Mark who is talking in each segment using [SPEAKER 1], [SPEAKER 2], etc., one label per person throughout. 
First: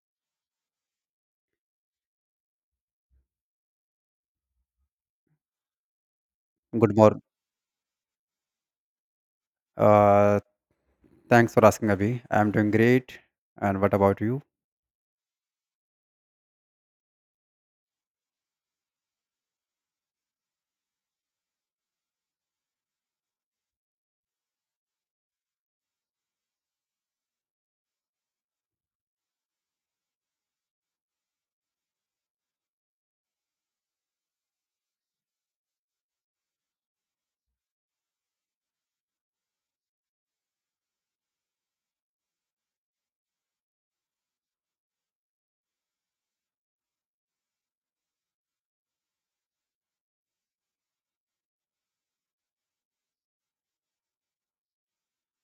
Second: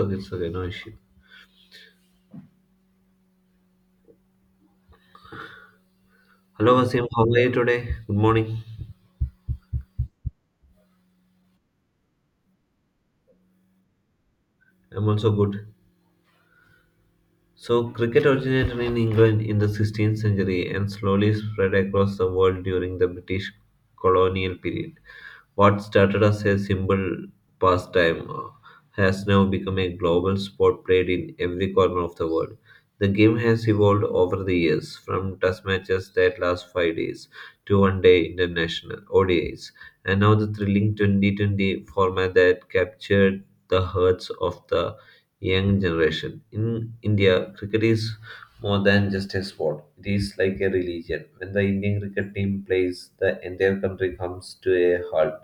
[SPEAKER 1] Okay, it's okay, no issue. Hello,
[SPEAKER 2] Good
[SPEAKER 1] Vasim.
[SPEAKER 2] morning.
[SPEAKER 1] How are you today? Good morning.
[SPEAKER 2] Uh, Thanks for asking, Abhi. I'm doing great. And what about you?
[SPEAKER 1] I'm also good. So, cricket originated in England in the 16th century and slowly spread across the world during the British colonial period. What started as a simple pastime has now become a global sport played in every corner of the world. The game has evolved over the years, from test matches that last 5 days to one day international ODIs, and now the thrilling 2020 format that captured the hearts of the young generation. In India, cricket is more than just a sport, it is like a religion. When the Indian cricket team plays, the entire country comes to a halt.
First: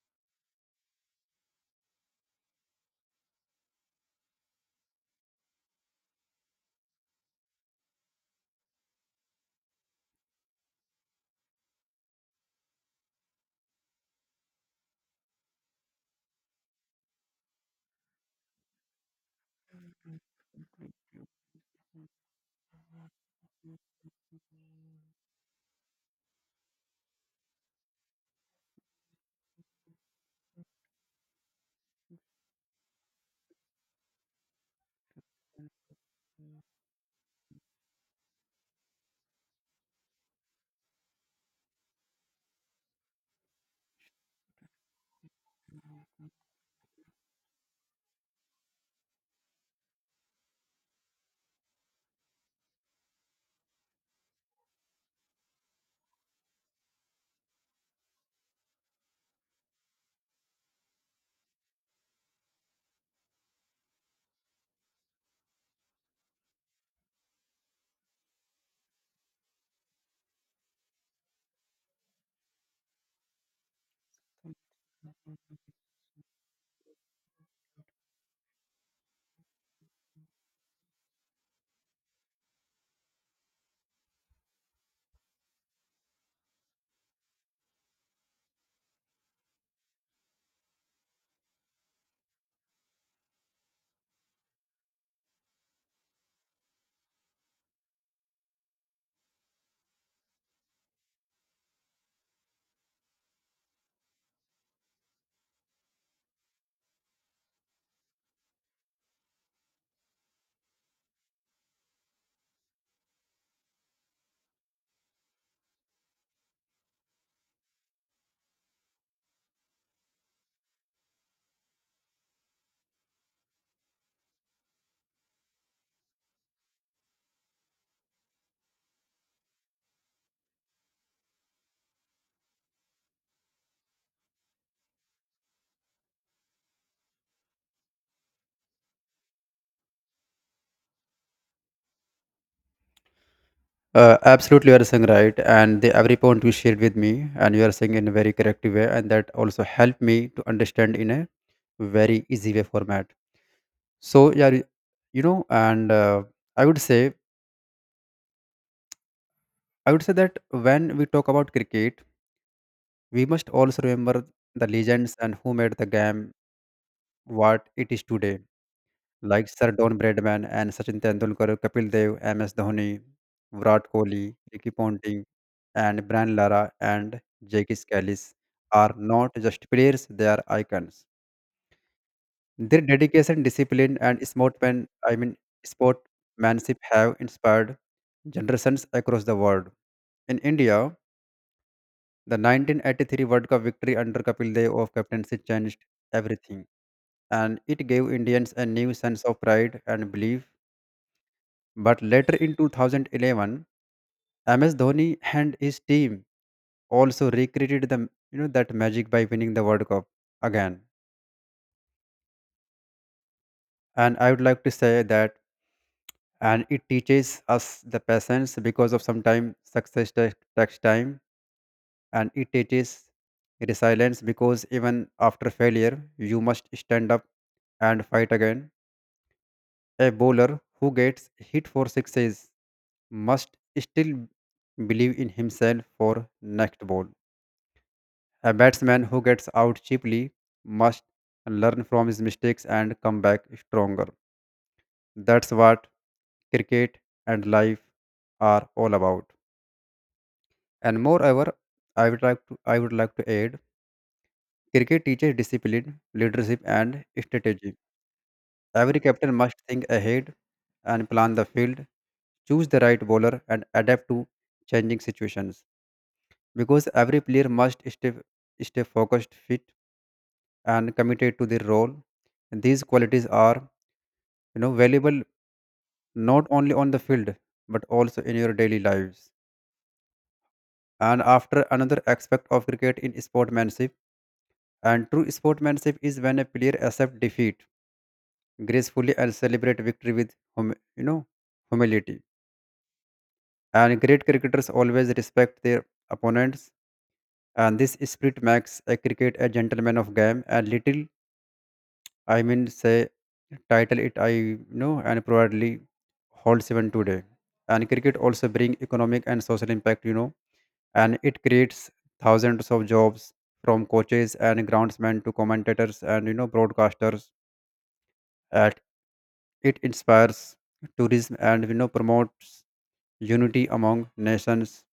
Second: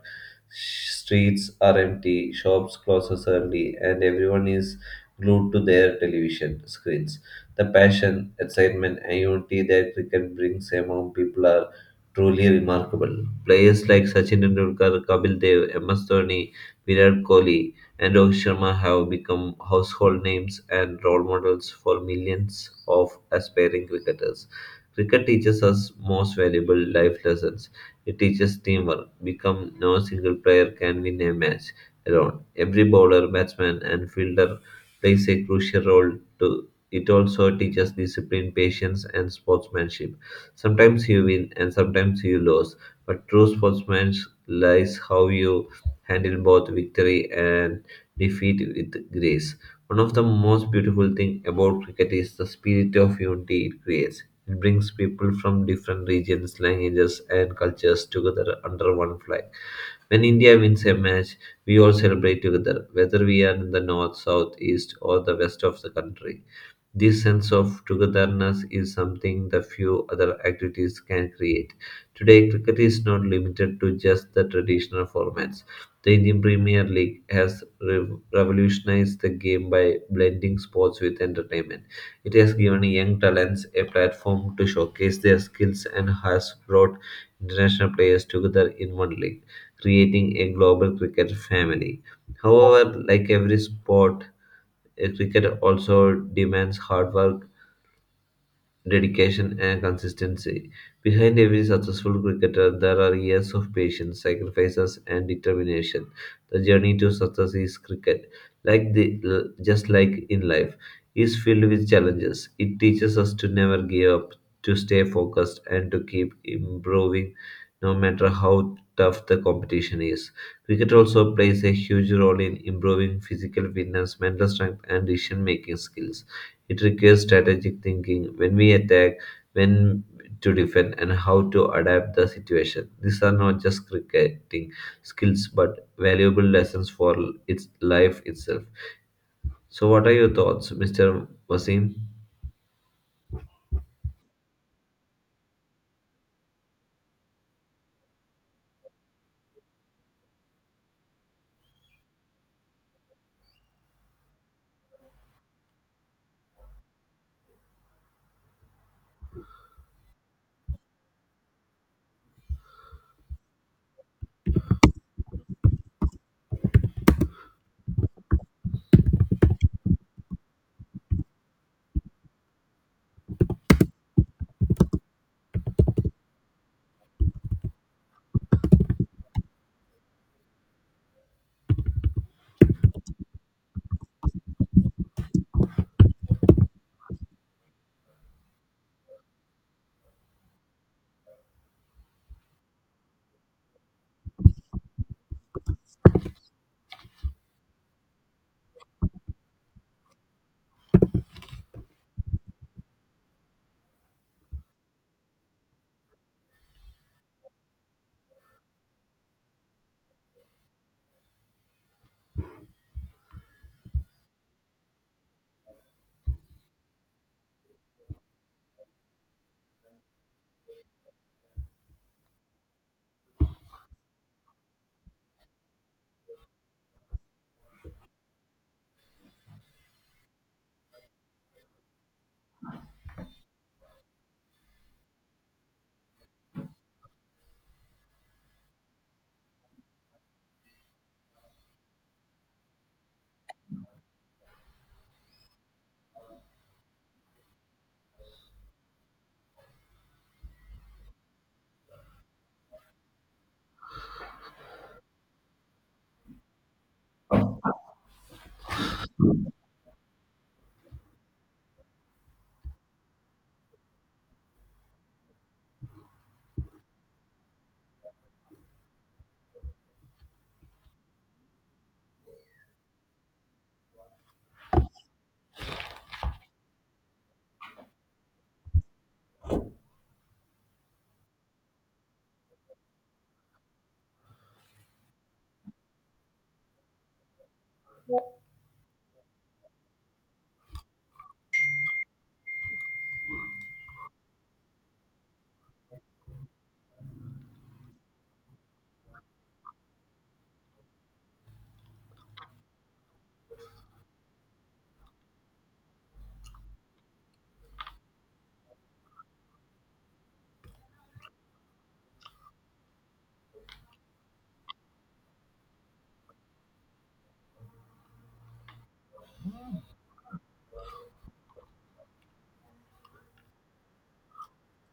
[SPEAKER 1] Streets are empty, shops closes early, and everyone is glued to their television screens. The passion, excitement, and unity that cricket brings among people are truly remarkable. Players like Sachin Tendulkar, Kapil Dev, MS Dhoni, Virat Kohli, and Rohit Sharma have become household names and role models for millions of aspiring cricketers. Cricket teaches us most valuable life lessons. It teaches teamwork. Become no single player can win a match alone. Every bowler, batsman, and fielder plays a crucial role to it also teaches discipline, patience, and sportsmanship. Sometimes you win and sometimes you lose, but true sportsmanship lies how you handle both victory and defeat with grace. One of the most beautiful things about cricket is the spirit of unity it creates. It brings people from different regions, languages, and cultures together under one flag. When India wins a match, we all celebrate together, whether we are in the north, south, east, or the west of the country. This sense of togetherness is something the few other activities can create. Today, cricket is not limited to just the traditional formats. The Indian Premier League has revolutionized the game by blending sports with entertainment. It has given young talents a platform to showcase their skills and has brought international players together in one league, creating a global cricket family. However, like every sport, cricket also demands hard work, dedication, and consistency. Behind every successful cricketer, there are years of patience, sacrifices, and determination. The journey to success is cricket, like just like in life, is filled with challenges. It teaches us to never give up, to stay focused, and to keep improving, no matter how tough the competition is. Cricket also plays a huge role in improving physical fitness, mental strength, and decision making skills. It requires strategic thinking when we attack, when to defend, and how to adapt the situation. These are not just cricketing skills but valuable lessons for its life itself. So, what are your thoughts, Mr. Wasim?
[SPEAKER 2] Absolutely, you are saying right. And every point you shared with me, and you are saying in a very correct way, and that also helped me to understand in a very easy way format. So yeah, you know, and I would say, I would say that when we talk about cricket, we must also remember the legends and who made the game what it is today. Like Sir Don Bradman and Sachin Tendulkar, Kapil Dev, MS Dhoni, Virat Kohli, Ricky Ponting, and Brian Lara and Jackie Scalise are not just players; they are icons. Their dedication, discipline, and sportman I mean sportsmanship have inspired generations across the world. In India, the 1983 World Cup victory under Kapil Dev of captaincy changed everything, and it gave Indians a new sense of pride and belief. But later in 2011, MS Dhoni and his team also recreated the you know that magic by winning the World Cup again. And I would like to say that, and it teaches us the patience because of sometimes success takes time, and it teaches resilience because even after failure, you must stand up and fight again. A bowler who gets hit for sixes must still believe in himself for next ball. A batsman who gets out cheaply must learn from his mistakes and come back stronger. That's what cricket and life are all about. And moreover, I would like to add cricket teaches discipline, leadership and strategy. Every captain must think ahead and plan the field, choose the right bowler and adapt to changing situations. Because every player must stay focused, fit and committed to their role. These qualities are, valuable not only on the field but also in your daily lives. And after another aspect of cricket in sportsmanship, and true sportsmanship is when a player accepts defeat gracefully and celebrate victory with hum- you know, humility. And great cricketers always respect their opponents, and this spirit makes a cricket a gentleman of game and say, title it, I know, and probably holds even today. And cricket also bring economic and social impact, and it creates thousands of jobs from coaches and groundsmen to commentators and broadcasters. And it inspires tourism and promotes unity among nations.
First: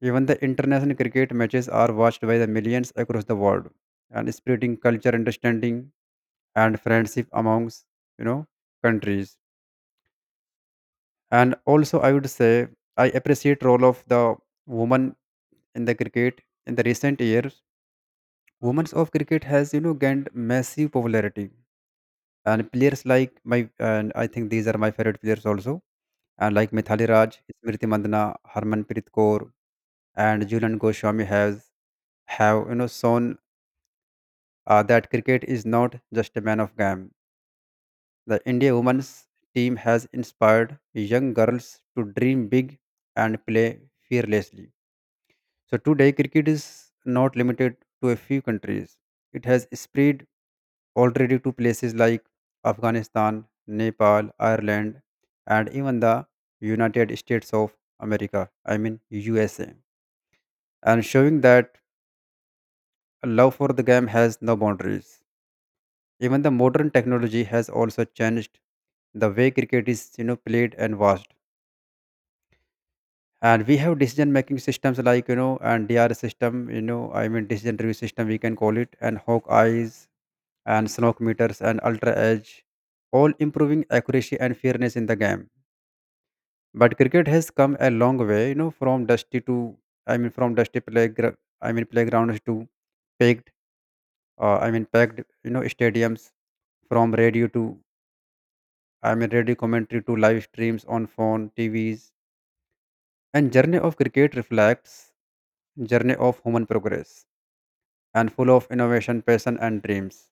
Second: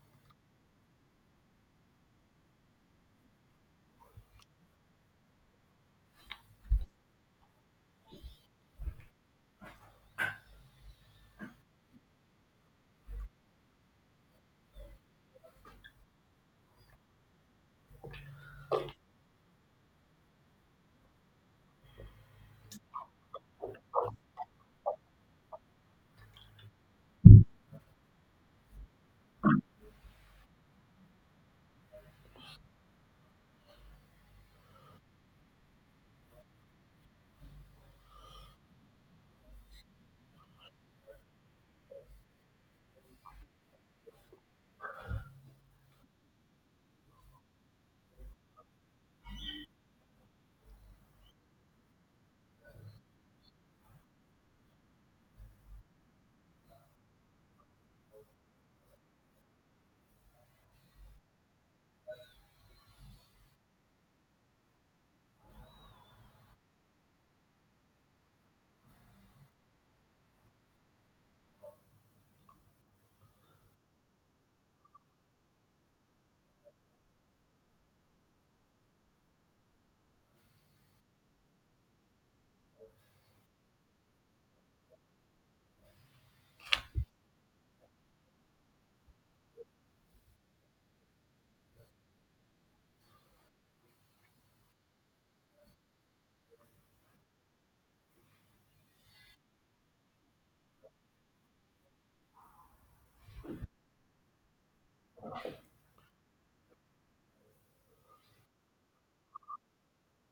[SPEAKER 2] Even the international cricket matches are watched by the millions across the world and spreading culture, understanding, and friendship amongst, you know, countries. And also I would say I appreciate role of the woman in the cricket. In the recent years, women's of cricket has gained massive popularity, and players like my, and I think these are my favorite players also, and like Mithali Raj, Smriti Mandana, Harmanpreet Kaur, and Julian Goswami has have shown that cricket is not just a man of game. The India women's team has inspired young girls to dream big and play fearlessly. So today, cricket is not limited to a few countries. It has spread already to places like Afghanistan, Nepal, Ireland, and even the United States of America, I mean USA, and showing that a love for the game has no boundaries. Even the modern technology has also changed the way cricket is played and watched, and we have decision making systems like you know and dr system, I mean decision review system, we can call it, and hawk Eyes, and smoke meters and ultra edge, all improving accuracy and fairness in the game. But cricket has come a long way, from dusty playgrounds to packed packed stadiums, from radio to I mean radio commentary to live streams on phone, TVs. And journey of cricket reflects journey of human progress and full of innovation, passion and dreams.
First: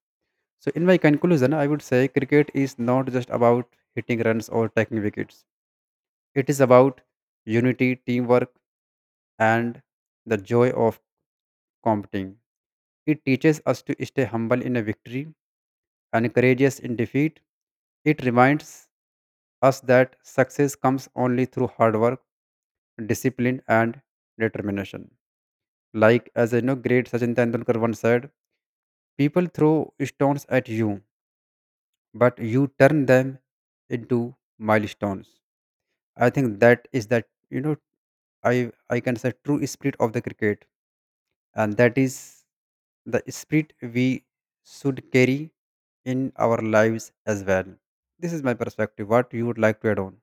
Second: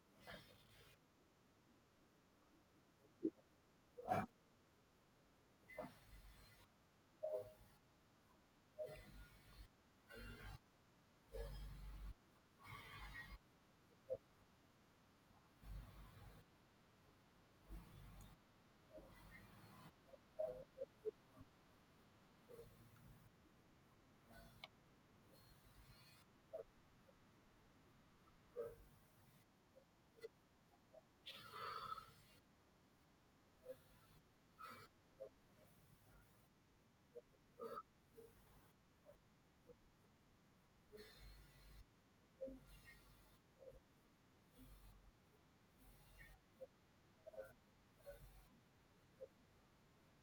[SPEAKER 2] So, in my conclusion, I would say cricket is not just about hitting runs or taking wickets. It is about unity, teamwork, and the joy of competing. It teaches us to stay humble in a victory and courageous in defeat. It reminds us that success comes only through hard work, discipline, and determination. Like as I know, great Sachin Tendulkar once said, "People throw stones at you, but you turn them into milestones." I think that is that I can say true spirit of the cricket, and that is the spirit we should carry in our lives as well. This is my perspective. What you would like to add on?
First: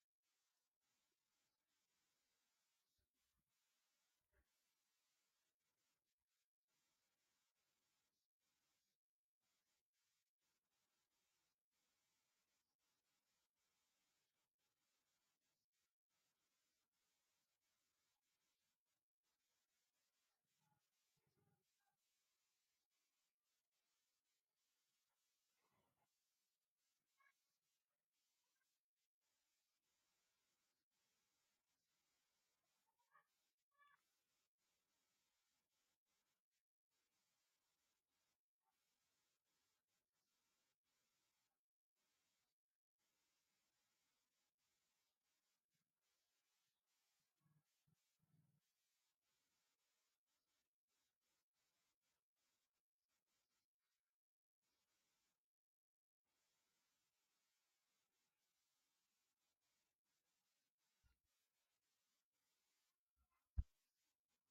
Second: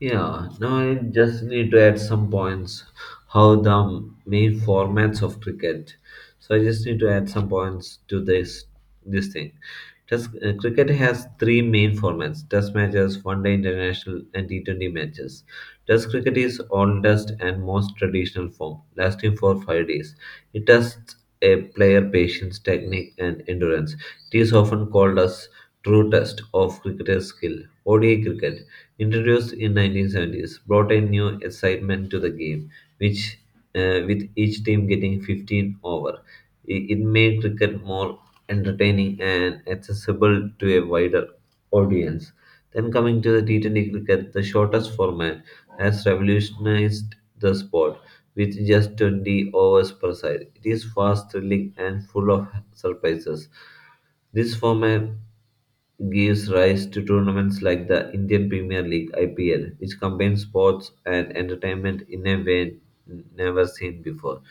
[SPEAKER 1] Yeah, now I just need to add some points how the main formats of cricket. So I just need to add some points to this thing. Test cricket has three main formats: Test matches, One Day International, and T20 matches. Test cricket is oldest and most traditional form, lasting for 5 days. It tests a player patience, technique, and endurance. It is often called as true test of cricketer's skill. ODI cricket, introduced in 1970s, brought a new excitement to the game, which with each team getting 15 over. It made cricket more entertaining and accessible to a wider audience. Then coming to the T20 cricket, the shortest format has revolutionized the sport with just 20 overs per side. It is fast, thrilling, and full of surprises. This format gives rise to tournaments like the Indian Premier League IPL, which combines sports and entertainment in a way never seen before.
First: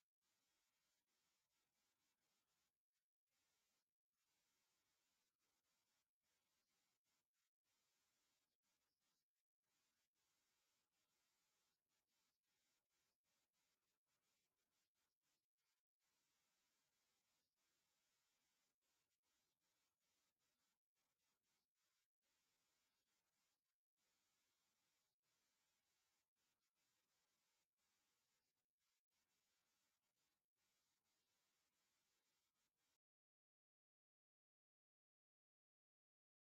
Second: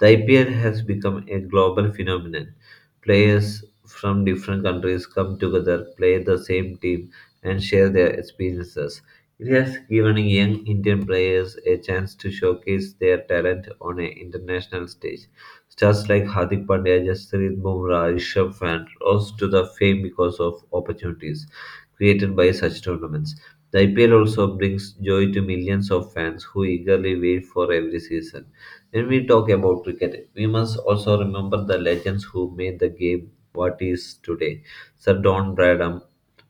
[SPEAKER 1] The IPL has become a global phenomenon. Players from different countries come together, play the same team, and share their experiences. It has given young Indian players a chance to showcase their talent on an international stage. Stars like Hardik Pandya, Jasprit Bumrah, Rishabh Pant rose to the fame because of opportunities created by such tournaments. The IPL also brings joy to millions of fans who eagerly wait for every season. When we talk about cricket, we must also remember the legends who made the game what is today. Sir Don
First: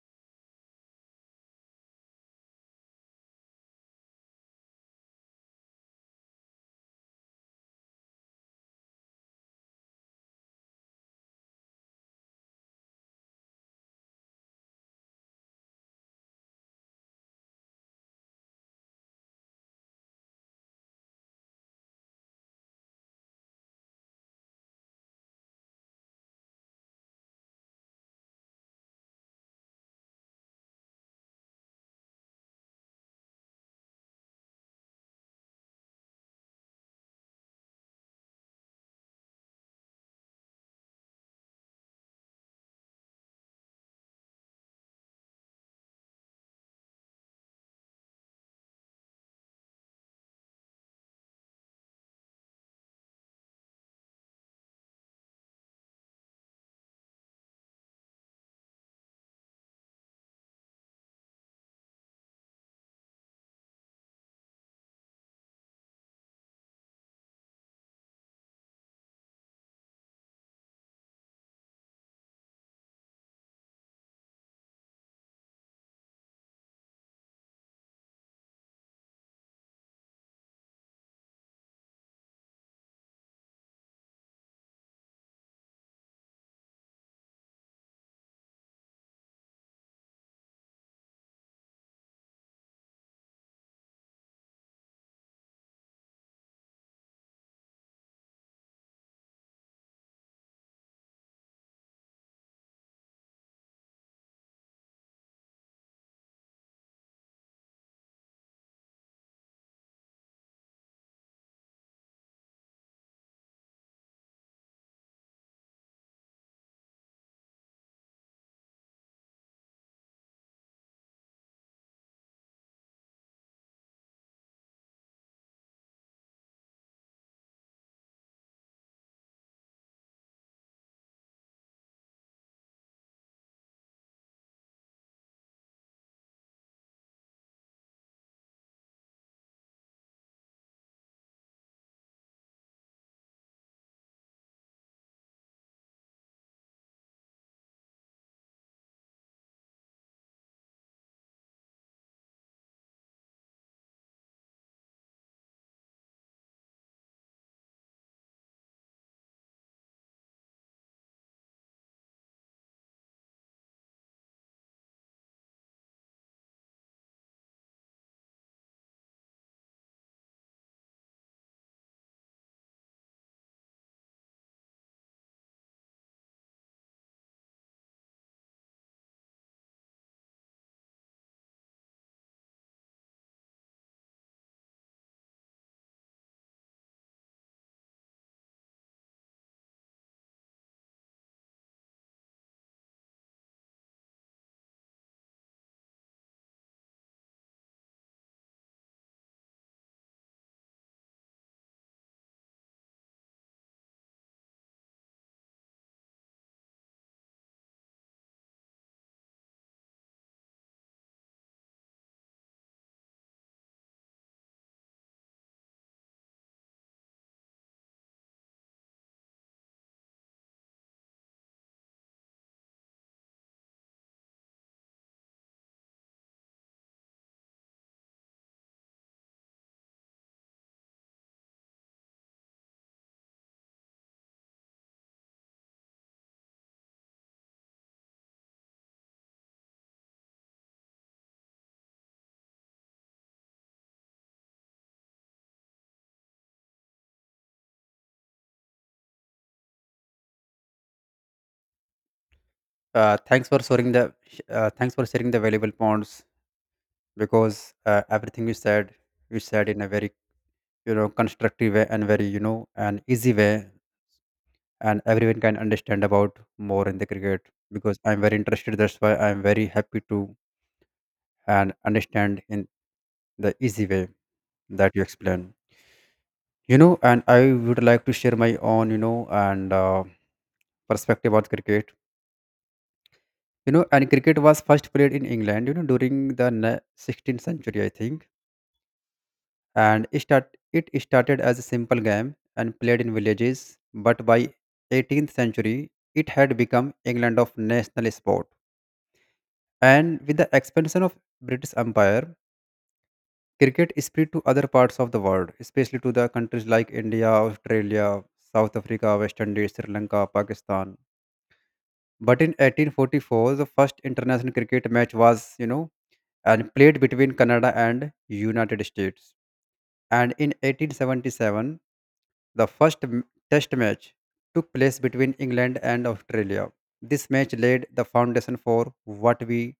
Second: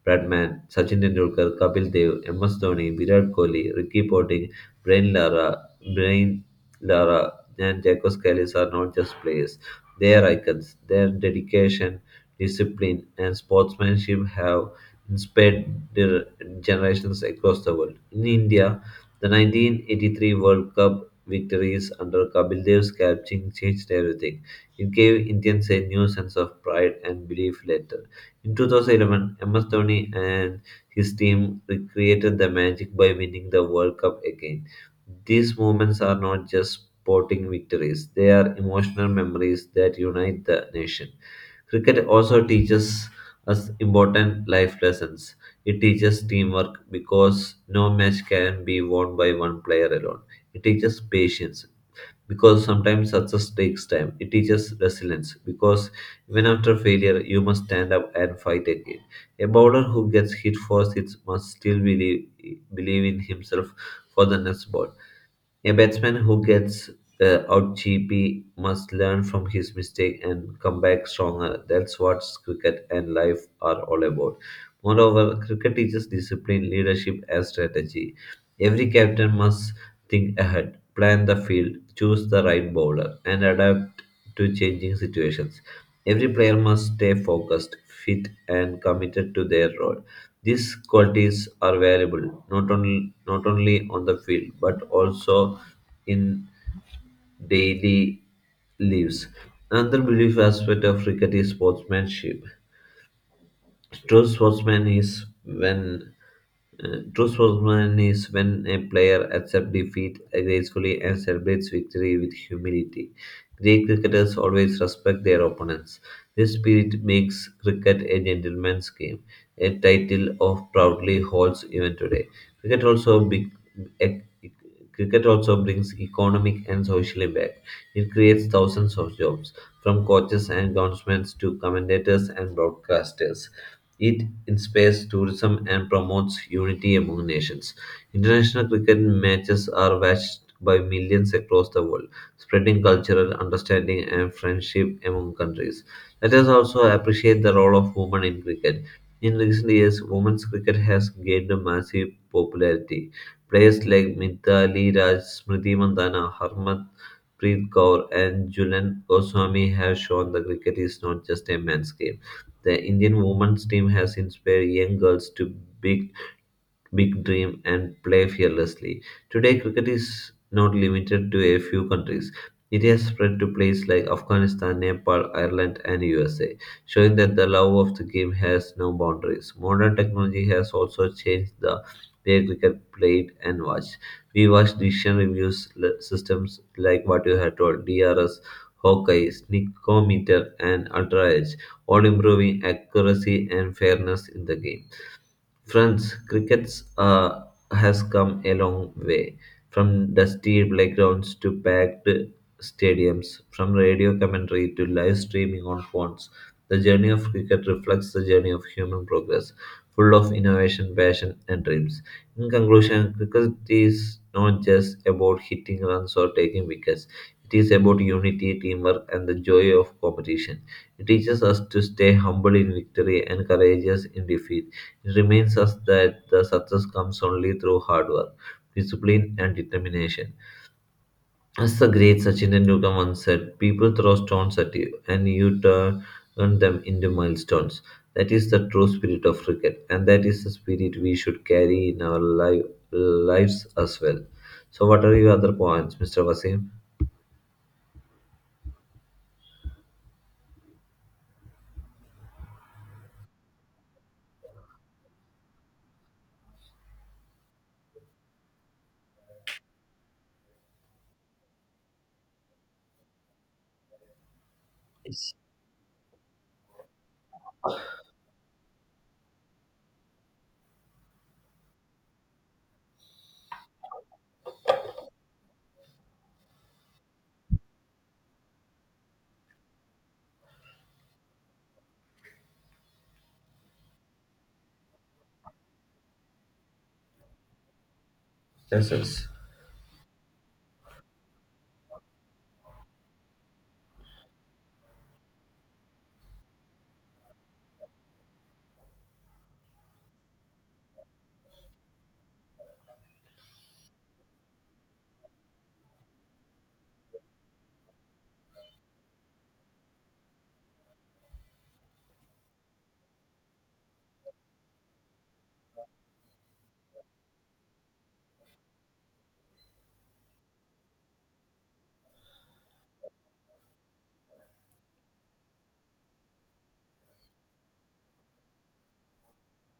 [SPEAKER 1] Bradman, Sachin Tendulkar, Kapil Dev, MS Dhoni, Virat Kohli, Ricky Ponting, Brian Lara, Brian Lara, and Jacko Scalis are not just players. They are icons. Their dedication, discipline, and sportsmanship have inspired their generations across the world. In India, the 1983 World Cup victories under Kapildev's coaching changed everything. It gave Indians a new sense of pride and belief later. In 2011, MS Dhoni and his team recreated the magic by winning the World Cup again. These moments are not just sporting victories, they are emotional memories that unite the nation. Cricket also teaches us important life lessons. It teaches teamwork because no match can be won by one player alone. It teaches patience because sometimes success takes time. It teaches resilience because even after failure, you must stand up and fight again. A bowler who gets hit first it must still believe in himself for the next ball. A batsman who gets out cheaply must learn from his mistake and come back stronger. That's what cricket and life are all about. Moreover, cricket teaches discipline, leadership, and strategy. Every captain must think ahead, plan the field, choose the right bowler, and adapt to changing situations. Every player must stay focused, fit, and committed to their role. These qualities are valuable not only on the field but also in daily lives. Another belief aspect of cricket is sportsmanship. True sportsman is when true sportsman is when a player accepts defeat gracefully and celebrates victory with humility. Great cricketers always respect their opponents. This spirit makes cricket a gentleman's game, a title of proudly holds even today. Cricket also big, ec- cricket also brings economic and social impact. It creates thousands of jobs, from coaches and groundsmen to commentators and broadcasters. It inspires tourism and promotes unity among nations. International cricket matches are watched by millions across the world, spreading cultural understanding and friendship among countries. Let us also appreciate the role of women in cricket. In recent years, women's cricket has gained a massive popularity. Players like Mithali Raj, Smriti Mandhana, Harmanpreet Kaur, and Julen Goswami have shown that cricket is not just a men's game. The Indian women's team has inspired young girls to big big dream and play fearlessly. Today, cricket is not limited to a few countries. It has spread to places like Afghanistan, Nepal, Ireland, and USA, showing that the love of the game has no boundaries. Modern technology has also changed the way cricket played and watched. We watch decision reviews systems like what you had told, DRS, Hawkeye, Sneakometer, and Ultra Edge, all improving accuracy and fairness in the game. Friends, cricket uh, has come a long way. From dusty playgrounds to packed stadiums, from radio commentary to live streaming on phones, the journey of cricket reflects the journey of human progress, full of innovation, passion, and dreams. In conclusion, cricket is not just about hitting runs or taking wickets. It is about unity, teamwork, and the joy of competition. It teaches us to stay humble in victory and courageous in defeat. It reminds us that the success comes only through hard work, discipline, and determination. As the great Sachin Tendulkar once said, people throw stones at you and you turn them into milestones. That is the true spirit of cricket, and that is the spirit we should carry in our lives as well. So, what are your other points, Mr. Wasim?
[SPEAKER 2] Uh, thanks for sharing the Thanks for sharing the valuable points because everything you said in a very constructive way and very an easy way, and
[SPEAKER 1] Yes,
[SPEAKER 2] everyone can understand about more in the cricket because I'm very interested. That's why I'm very happy to and understand in the easy way that you explain, and I would like to share my own, you know and perspective about cricket. You know and Cricket was first played in England during the 16th century I think,
[SPEAKER 1] yes. Yes.
[SPEAKER 2] and it started as a simple game and played in villages, but by 18th century it had become England of national sport. And with the expansion of British Empire, cricket spread to other parts of the world, especially to the countries like India, Australia, South Africa, West Indies, Sri Lanka, Pakistan. But in 1844, the first international cricket match was, you know, and played between Canada and United States. And in 1877, the first test match took place between England and Australia. This match laid the foundation for what we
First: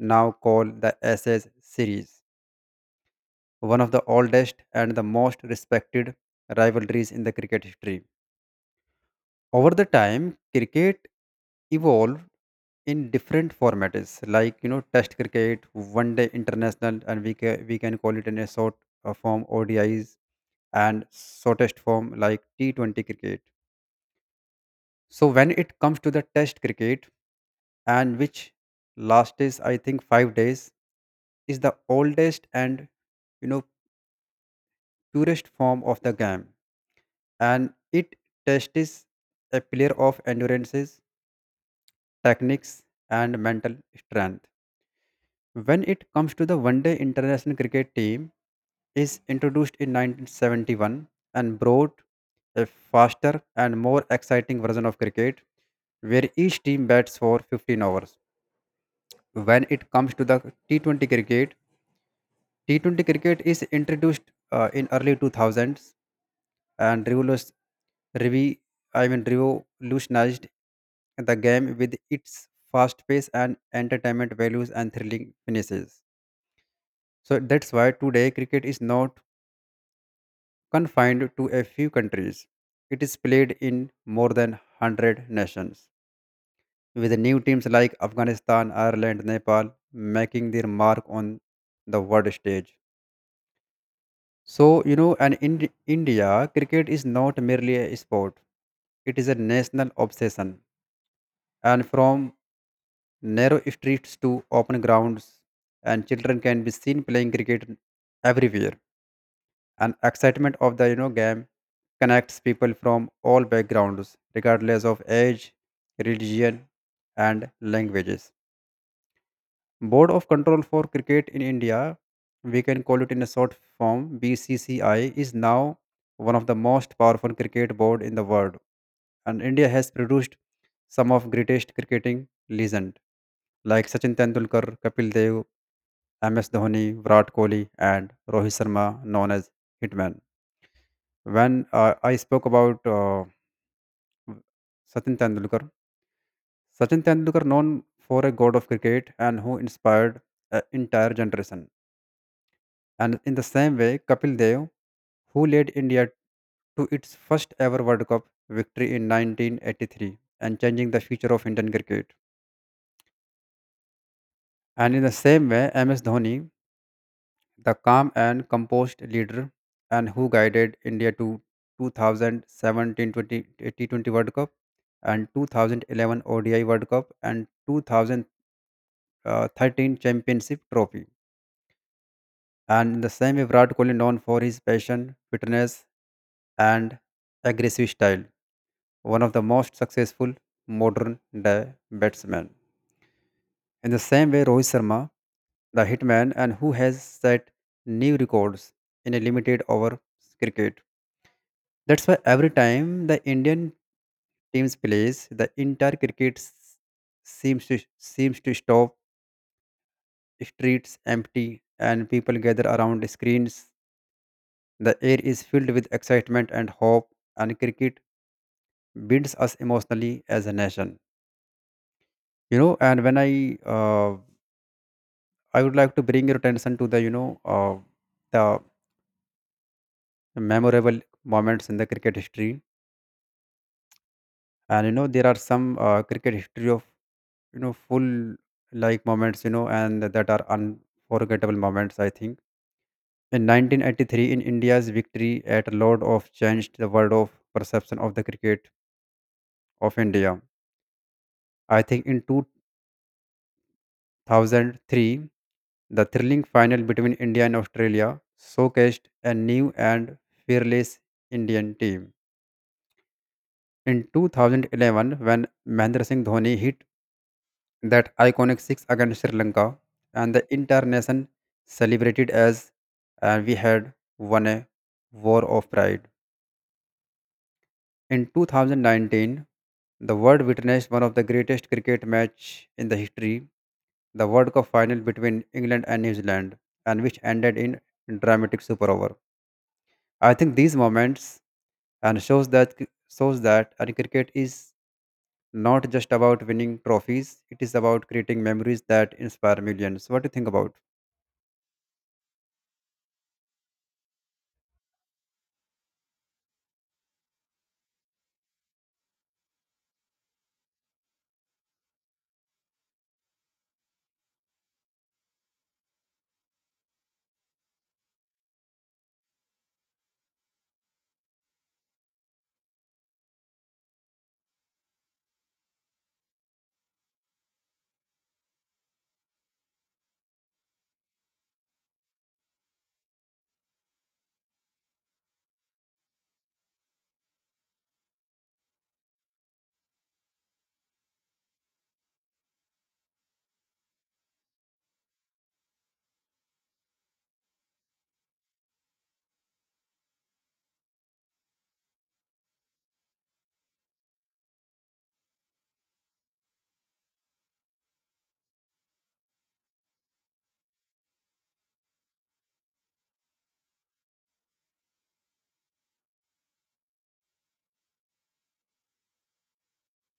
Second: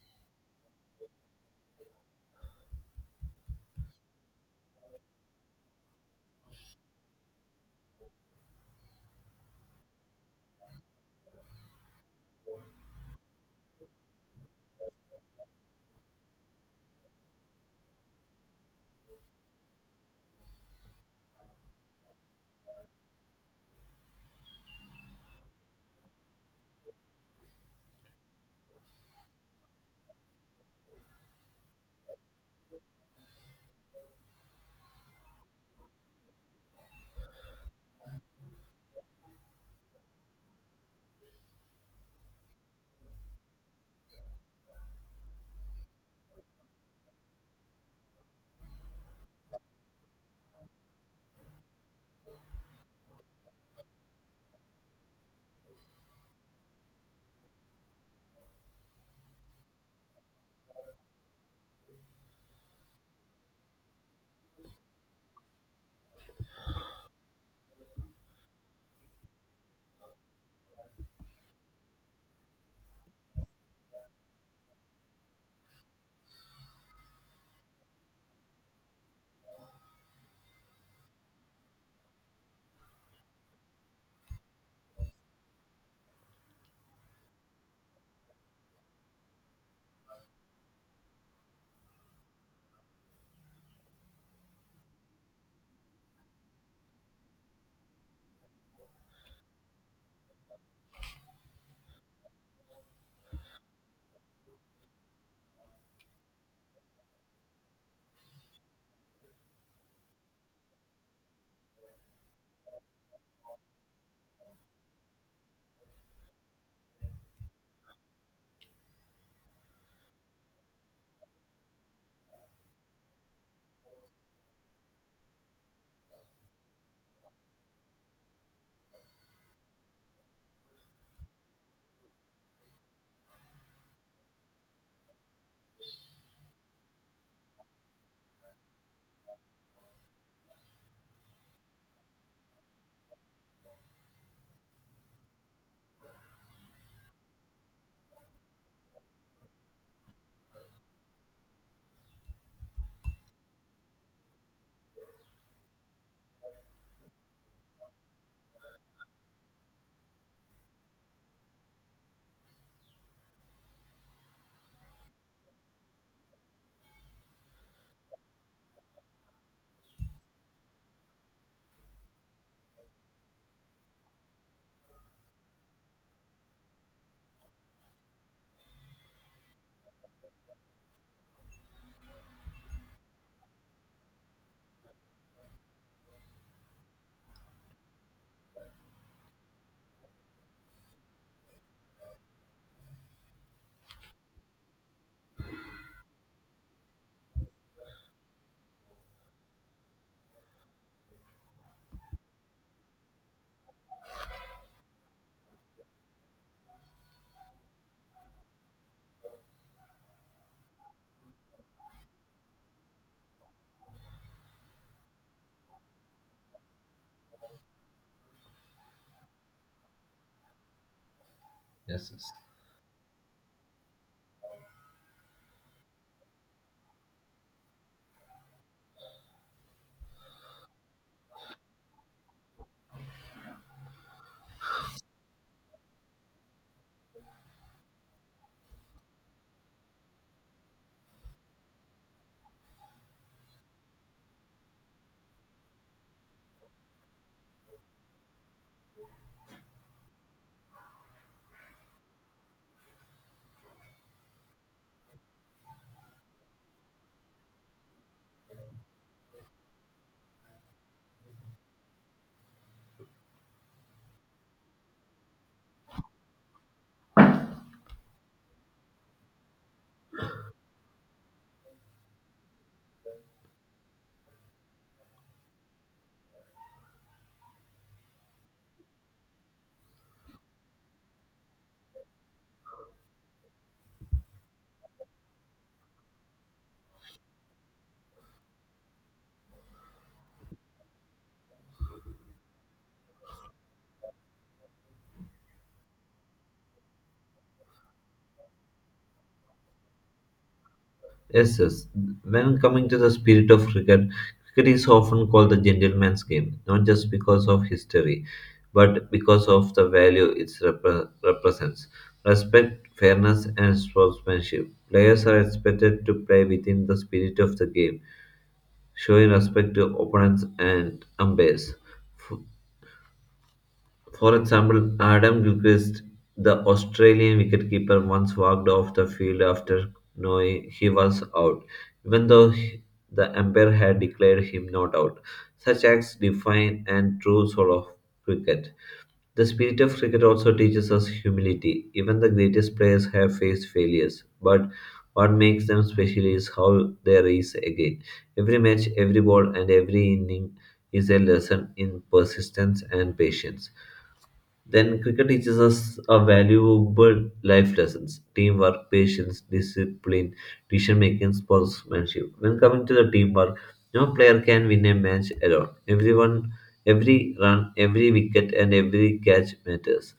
[SPEAKER 2] now call the Ashes series, one of the oldest and the most respected rivalries in the cricket history. Over the time, cricket evolved in different formats like test cricket, one day international, and we can call it in a short form odis, and shortest form like T20 cricket. So when it comes to the test cricket, and which last is I think 5 days, is the oldest and you know purest form of the game, and it tests a player of endurances, techniques, and mental strength. When it comes to the one-day international cricket team, is introduced in 1971 and brought a faster and more exciting version of cricket, where each team bats for 15 overs. When it comes to the T20 cricket, T20 cricket is introduced in early 2000s and revi- revolutionized the game with its fast pace and entertainment values and thrilling finishes. So that's why today cricket is not confined to a few countries. It is played in more than 100 nations, with new teams like Afghanistan, Ireland, Nepal making their mark on the world stage. So, you know, and in India, cricket is not merely a sport, it is a national obsession, and from narrow streets to open grounds, and children can be seen playing cricket everywhere, and excitement of the game connects people from all backgrounds regardless of age, religion, and languages. Board of Control for Cricket in India, we can call it in a short form BCCI, is now one of the most powerful cricket board in the world, and India has produced some of greatest cricketing legend like Sachin Tendulkar, Kapil Dev, MS Dhoni, Virat Kohli, and Rohit Sharma, known as Hitman. When I spoke about Sachin Tendulkar, Sachin Tendulkar, known for a god of cricket and who inspired an entire generation. And in the same way, Kapil Dev, who led India to its first ever World Cup victory in 1983 and changing the future of Indian cricket. And in the same way, MS Dhoni, the calm and composed leader and who guided India to 2017 T20 World Cup and 2011 ODI World Cup and 2013 Championship Trophy. And in the same way, Virat Kohli known for his passion, fitness, and aggressive style, one of the most successful modern day batsmen. In the same way, Rohit Sharma, the hitman, and who has set new records in a limited over cricket. That's why every time the Indian teams plays, the entire cricket seems to stop. Streets empty, and people gather around screens. The air is filled with excitement and hope, and cricket binds us emotionally as a nation.
[SPEAKER 1] Yes, yes.
[SPEAKER 2] You know, and when I would like to bring your attention to the the memorable moments in the cricket history, and there are some cricket history of full like moments and that are unforgettable moments. I think in 1983 in India's victory at Lord of changed the world of perception of the cricket of India. I think in 2003, the thrilling final between India and Australia showcased a new and fearless Indian team. In 2011, when Mahendra Singh Dhoni hit that iconic six against Sri Lanka, and the entire nation celebrated as we had won a war of pride. In 2019, the world witnessed one of the greatest cricket match in the history, the World Cup final between England and New Zealand, and which ended in dramatic super over. I think these moments and shows that and cricket is not just about winning trophies. It is about creating memories that inspire millions. What do you think about?
[SPEAKER 1] Yes, yes. When coming to the spirit of cricket, cricket is often called the gentleman's game, not just because of history, but because of the value it represents. Respect, fairness, and sportsmanship. Players are expected to play within the spirit of the game, showing respect to opponents and umpires. F- for example, Adam Gilchrist, the Australian wicketkeeper, once walked off the field after knowing he was out, even though the umpire had declared him not out. Such acts define and true soul of cricket. The spirit of cricket also teaches us humility. Even the greatest players have faced failures, but what makes them special is how they rise again. Every match, every ball, and every inning is a lesson in persistence and patience. Then cricket teaches us a valuable life lessons: teamwork, patience, discipline, decision making, sportsmanship. When coming to the teamwork, no player can win a match alone. Everyone, every run, every wicket, and every catch matters.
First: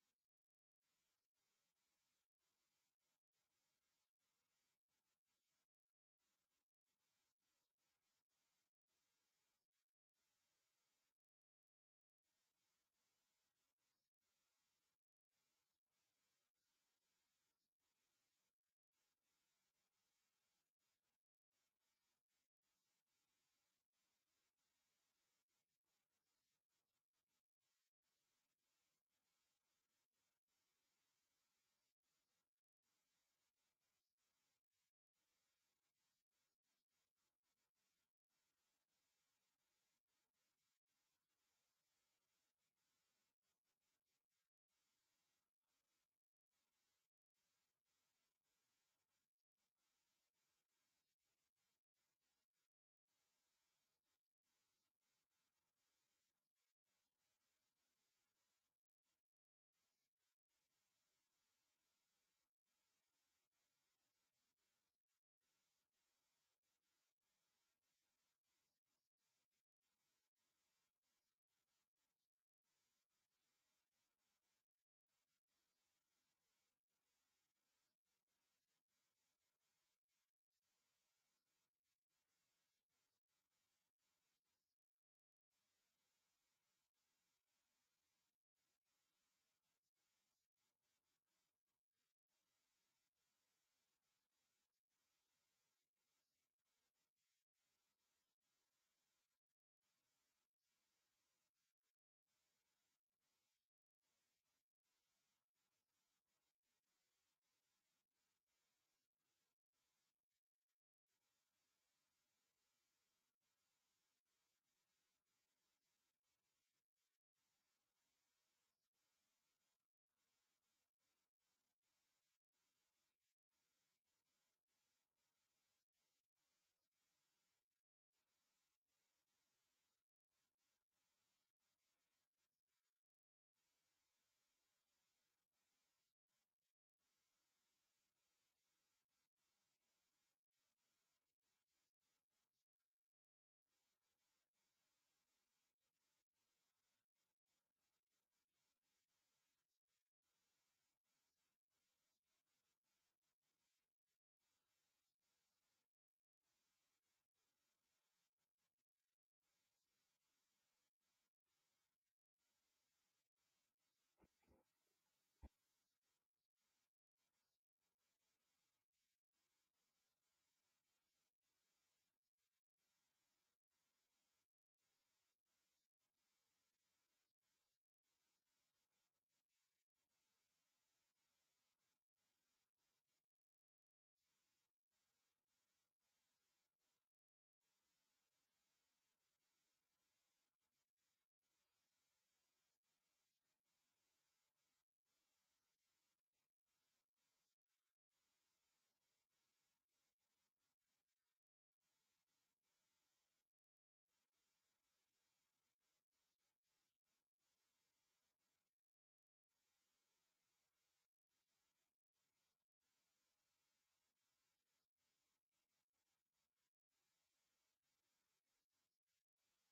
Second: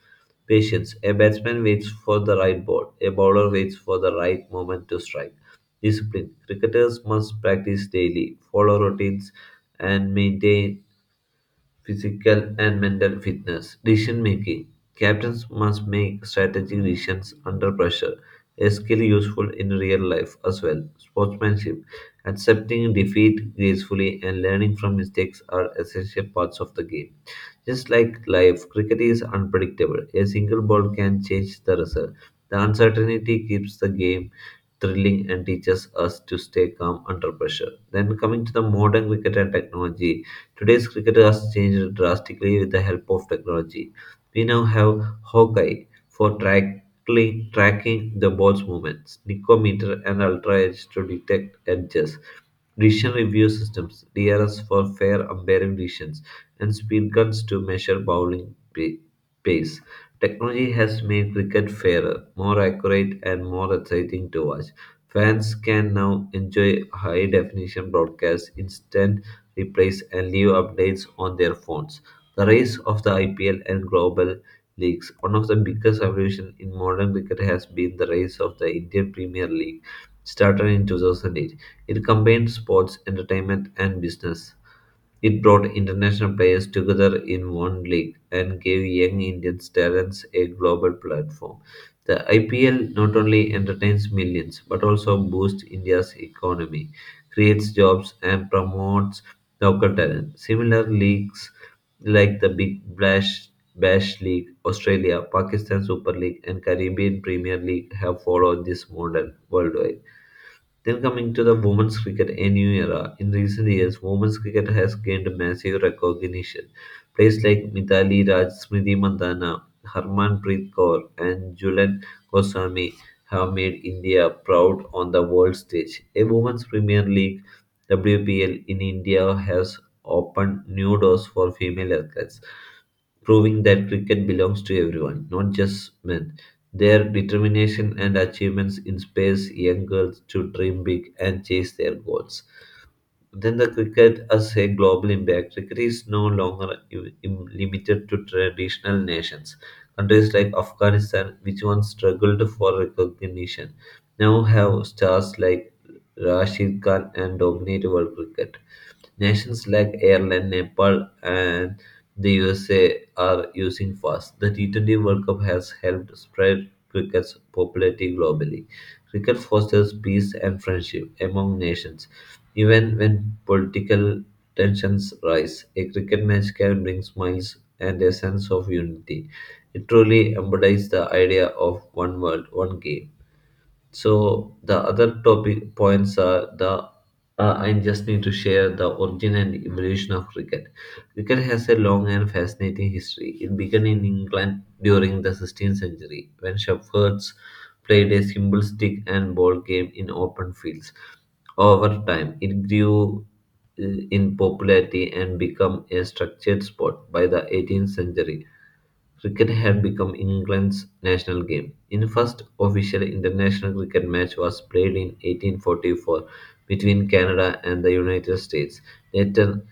[SPEAKER 1] Patience. A batsman waits for the right ball. A bowler waits for the right moment to strike. Discipline. Cricketers must practice daily, follow routines, and maintain physical and mental fitness. Decision making. Captains must make strategic decisions under pressure, a skill useful in real life as well. Sportsmanship. Accepting defeat gracefully and learning from mistakes are essential parts of the game. Just like life, cricket is unpredictable. A single ball can change the result. The uncertainty keeps the game thrilling and teaches us to stay calm under pressure. Then, coming to the modern cricket and technology, today's cricket has changed drastically with the help of technology. We now have Hawkeye for tracking the ball's movements, Nicometer and Ultra Edge to detect edges, decision review systems (DRS) for fair umpiring decisions, and speed guns to measure pace. Technology has made cricket fairer, more accurate, and more exciting to watch. Fans can now enjoy high definition broadcasts, instant replays, and live updates on their phones. The rise of the IPL and global leagues. One of the biggest evolutions in modern cricket has been the rise of the Indian Premier League started in 2008. It combined sports, entertainment, and business. It brought international players together in one league and gave young Indian talents a global platform. The IPL not only entertains millions but also boosts India's economy, creates jobs, and promotes local talent. Similar leagues like the Big Bash, Bash League, Australia, Pakistan Super League, and Caribbean Premier League have followed this model worldwide. Then coming to the women's cricket, a new era. In recent years, women's cricket has gained massive recognition. Players like Mithali Raj, Smriti Mandhana, Harmanpreet Kaur, and Julen Goswami have made India proud on the world stage. A women's Premier League WPL in India has opened new doors for female athletes, proving that cricket belongs to everyone, not just men. Their determination and achievements inspires young girls to dream big and chase their goals. Then the cricket as a global impact. Cricket is no longer limited to traditional nations. Countries like Afghanistan, which once struggled for recognition, now have stars like Rashid Khan and dominate world cricket. Nations like Ireland, Nepal, and the USA are using fast. The T20 World Cup has helped spread cricket's popularity globally. Cricket fosters peace and friendship among nations. Even when political tensions rise, a cricket match can bring smiles and a sense of unity. It truly embodies the idea of one world, one game. So the other topic points are the I just need to share the origin and evolution of cricket. Cricket has a long and fascinating history. It began in England during the 16th century when shepherds played a simple stick and ball game in open fields. Over time, it grew uh, in popularity and became a structured sport by the 18th century. Cricket had become England's national game. In first official international cricket match was played in 1844 between Canada and the United States. Later,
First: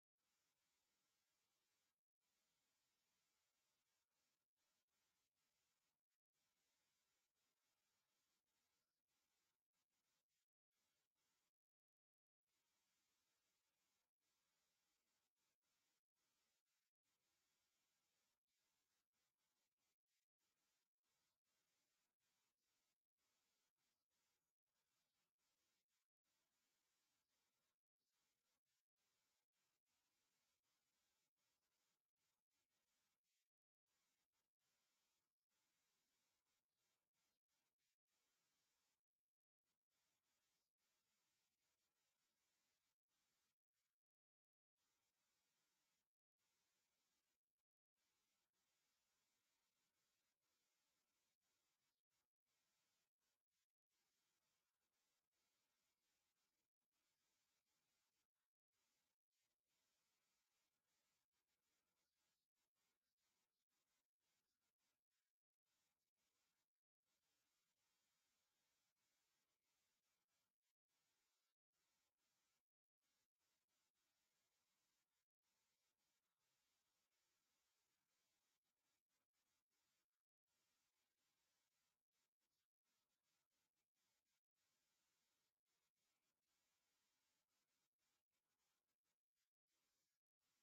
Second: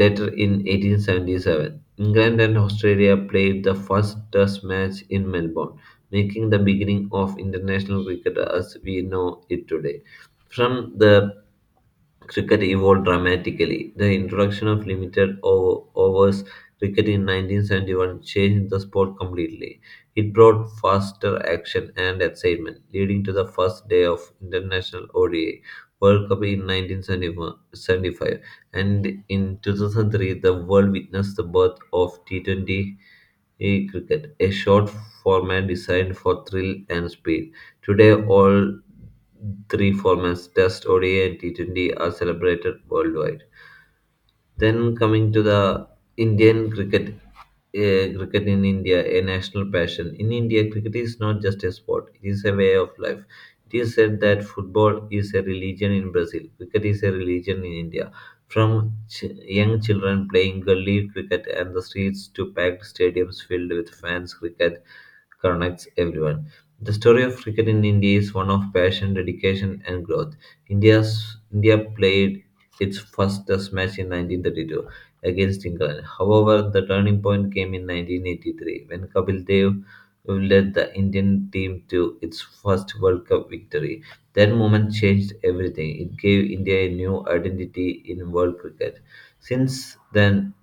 [SPEAKER 1] later, in 1877, England and Australia played the first test match in Melbourne, making the beginning of international cricket as we know it today. From the Cricket evolved dramatically. The introduction of limited overs cricket in 1971 changed the sport completely. It brought faster action and excitement, leading to the first day of International ODI World Cup in 1975. And in 2003, the world witnessed the birth of T20 E cricket, a short format designed for thrill and speed. Today, all three formats, Test, ODI, and T20, are celebrated worldwide. Then coming to the Indian cricket, cricket in India, a national passion. In India, cricket is not just a sport; it is a way of life. It is said that football is a religion in Brazil. Cricket is a religion in India. From young children playing gully cricket and the streets to packed stadiums filled with fans, cricket connects everyone. The story of cricket in India is one of passion, dedication, and growth. India's India played its first Test match in 1932 against England. However, the turning point came in 1983 when Kapil Dev led the Indian team to its first World Cup victory. That moment changed everything. It gave India a new identity in world cricket. Since then,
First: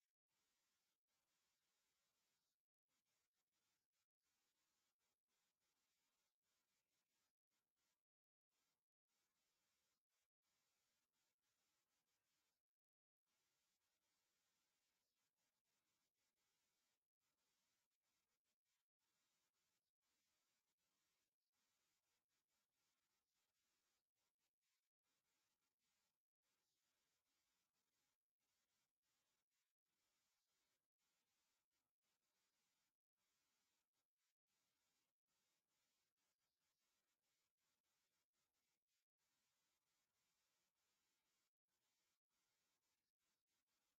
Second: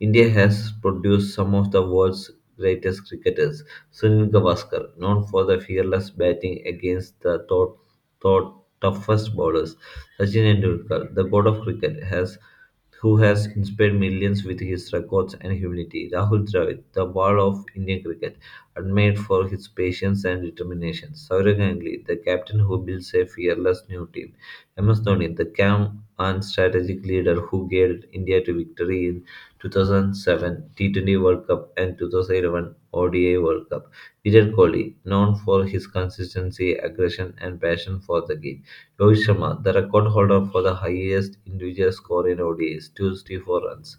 [SPEAKER 1] India has produced some of the world's greatest cricketers. Sunil Gavaskar, known for the fearless batting against the thought, toughest bowlers. Sachin Tendulkar, the god of cricket, has who has inspired millions with his records and humility. Rahul Dravid, the wall of Indian cricket, admired for his patience and determination. Saurav Ganguly, the captain who builds a fearless new team. MS Dhoni, the calm and strategic leader who guided India to victory in 2007 T20 World Cup and 2011 ODI World Cup. Virat Kohli, known for his consistency, aggression, and passion for the game. Rohit Sharma, the record holder for the highest individual score in ODIs, 264 runs.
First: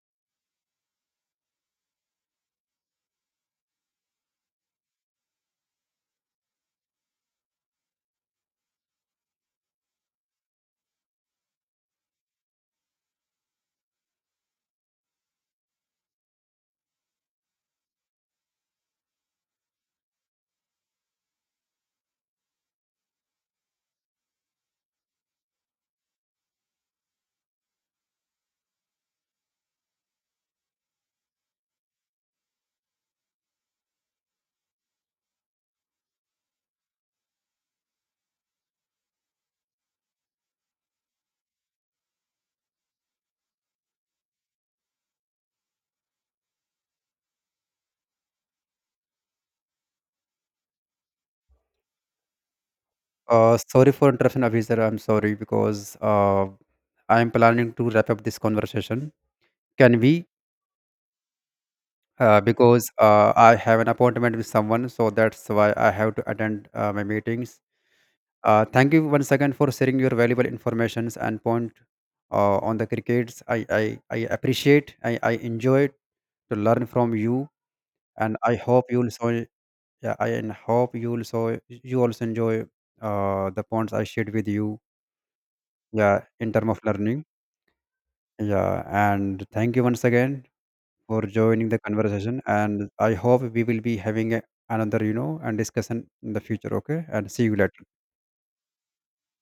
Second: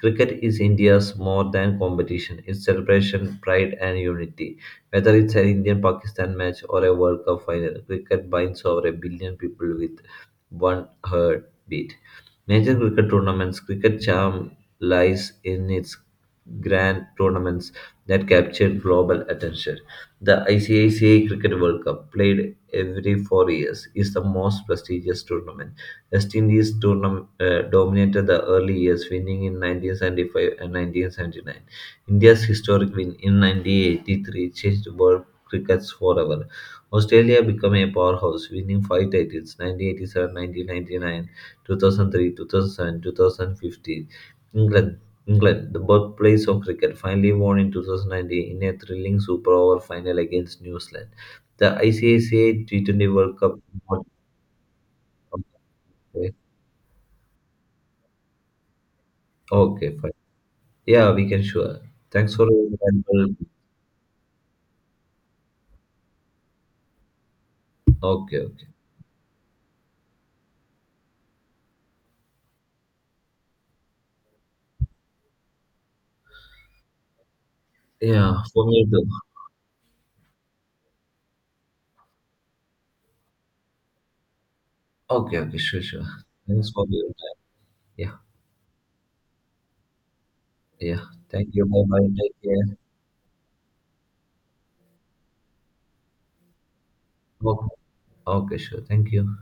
[SPEAKER 1] Cricket is India's more than competition, it's celebration, pride, and unity. Whether it's an Indian Pakistan match or a World Cup final, cricket binds over a billion people with one heartbeat. Major cricket tournaments, cricket charm lies in its grand tournaments that captured global attention. The ICICI Cricket World Cup, played every 4 years, is the most prestigious tournament. West Indies dominated the early years, winning in 1975 and 1979. India's historic win in 1983 changed world cricket forever. Australia became a powerhouse, winning five titles 1987, 2003, 2007, 2015. England England, the birthplace of cricket, finally won in 2019 in a thrilling Super Over final against New Zealand. The ICICI T20 World Cup.
[SPEAKER 2] Sorry for interruption, Abhizar. I'm sorry because I'm planning to wrap up this conversation.
[SPEAKER 1] Okay,
[SPEAKER 2] Can
[SPEAKER 1] fine.
[SPEAKER 2] we?
[SPEAKER 1] Yeah, we can sure. Thanks for your
[SPEAKER 2] Because
[SPEAKER 1] valuable.
[SPEAKER 2] I have an appointment with someone, so that's why I have to attend my meetings.
[SPEAKER 1] Okay, okay.
[SPEAKER 2] Thank you once again for sharing your valuable informations and point on the crickets. I appreciate, I enjoyed to learn from you,
[SPEAKER 1] Yeah,
[SPEAKER 2] and I
[SPEAKER 1] for
[SPEAKER 2] hope
[SPEAKER 1] me
[SPEAKER 2] you
[SPEAKER 1] too.
[SPEAKER 2] also, yeah, I and hope you also, enjoy the points I shared with you.
[SPEAKER 1] Okay, okay, sure, sure.
[SPEAKER 2] Yeah, in term
[SPEAKER 1] Thanks
[SPEAKER 2] of
[SPEAKER 1] for your time.
[SPEAKER 2] learning.
[SPEAKER 1] Yeah,
[SPEAKER 2] Yeah, and thank you once again
[SPEAKER 1] yeah.
[SPEAKER 2] for
[SPEAKER 1] Thank you.
[SPEAKER 2] joining the
[SPEAKER 1] Bye bye. Take
[SPEAKER 2] conversation.
[SPEAKER 1] care.
[SPEAKER 2] And I hope we will be having a, another, you know, and discussion in the future. Okay, and see you
[SPEAKER 1] Okay,
[SPEAKER 2] later.
[SPEAKER 1] okay, sure. Thank you.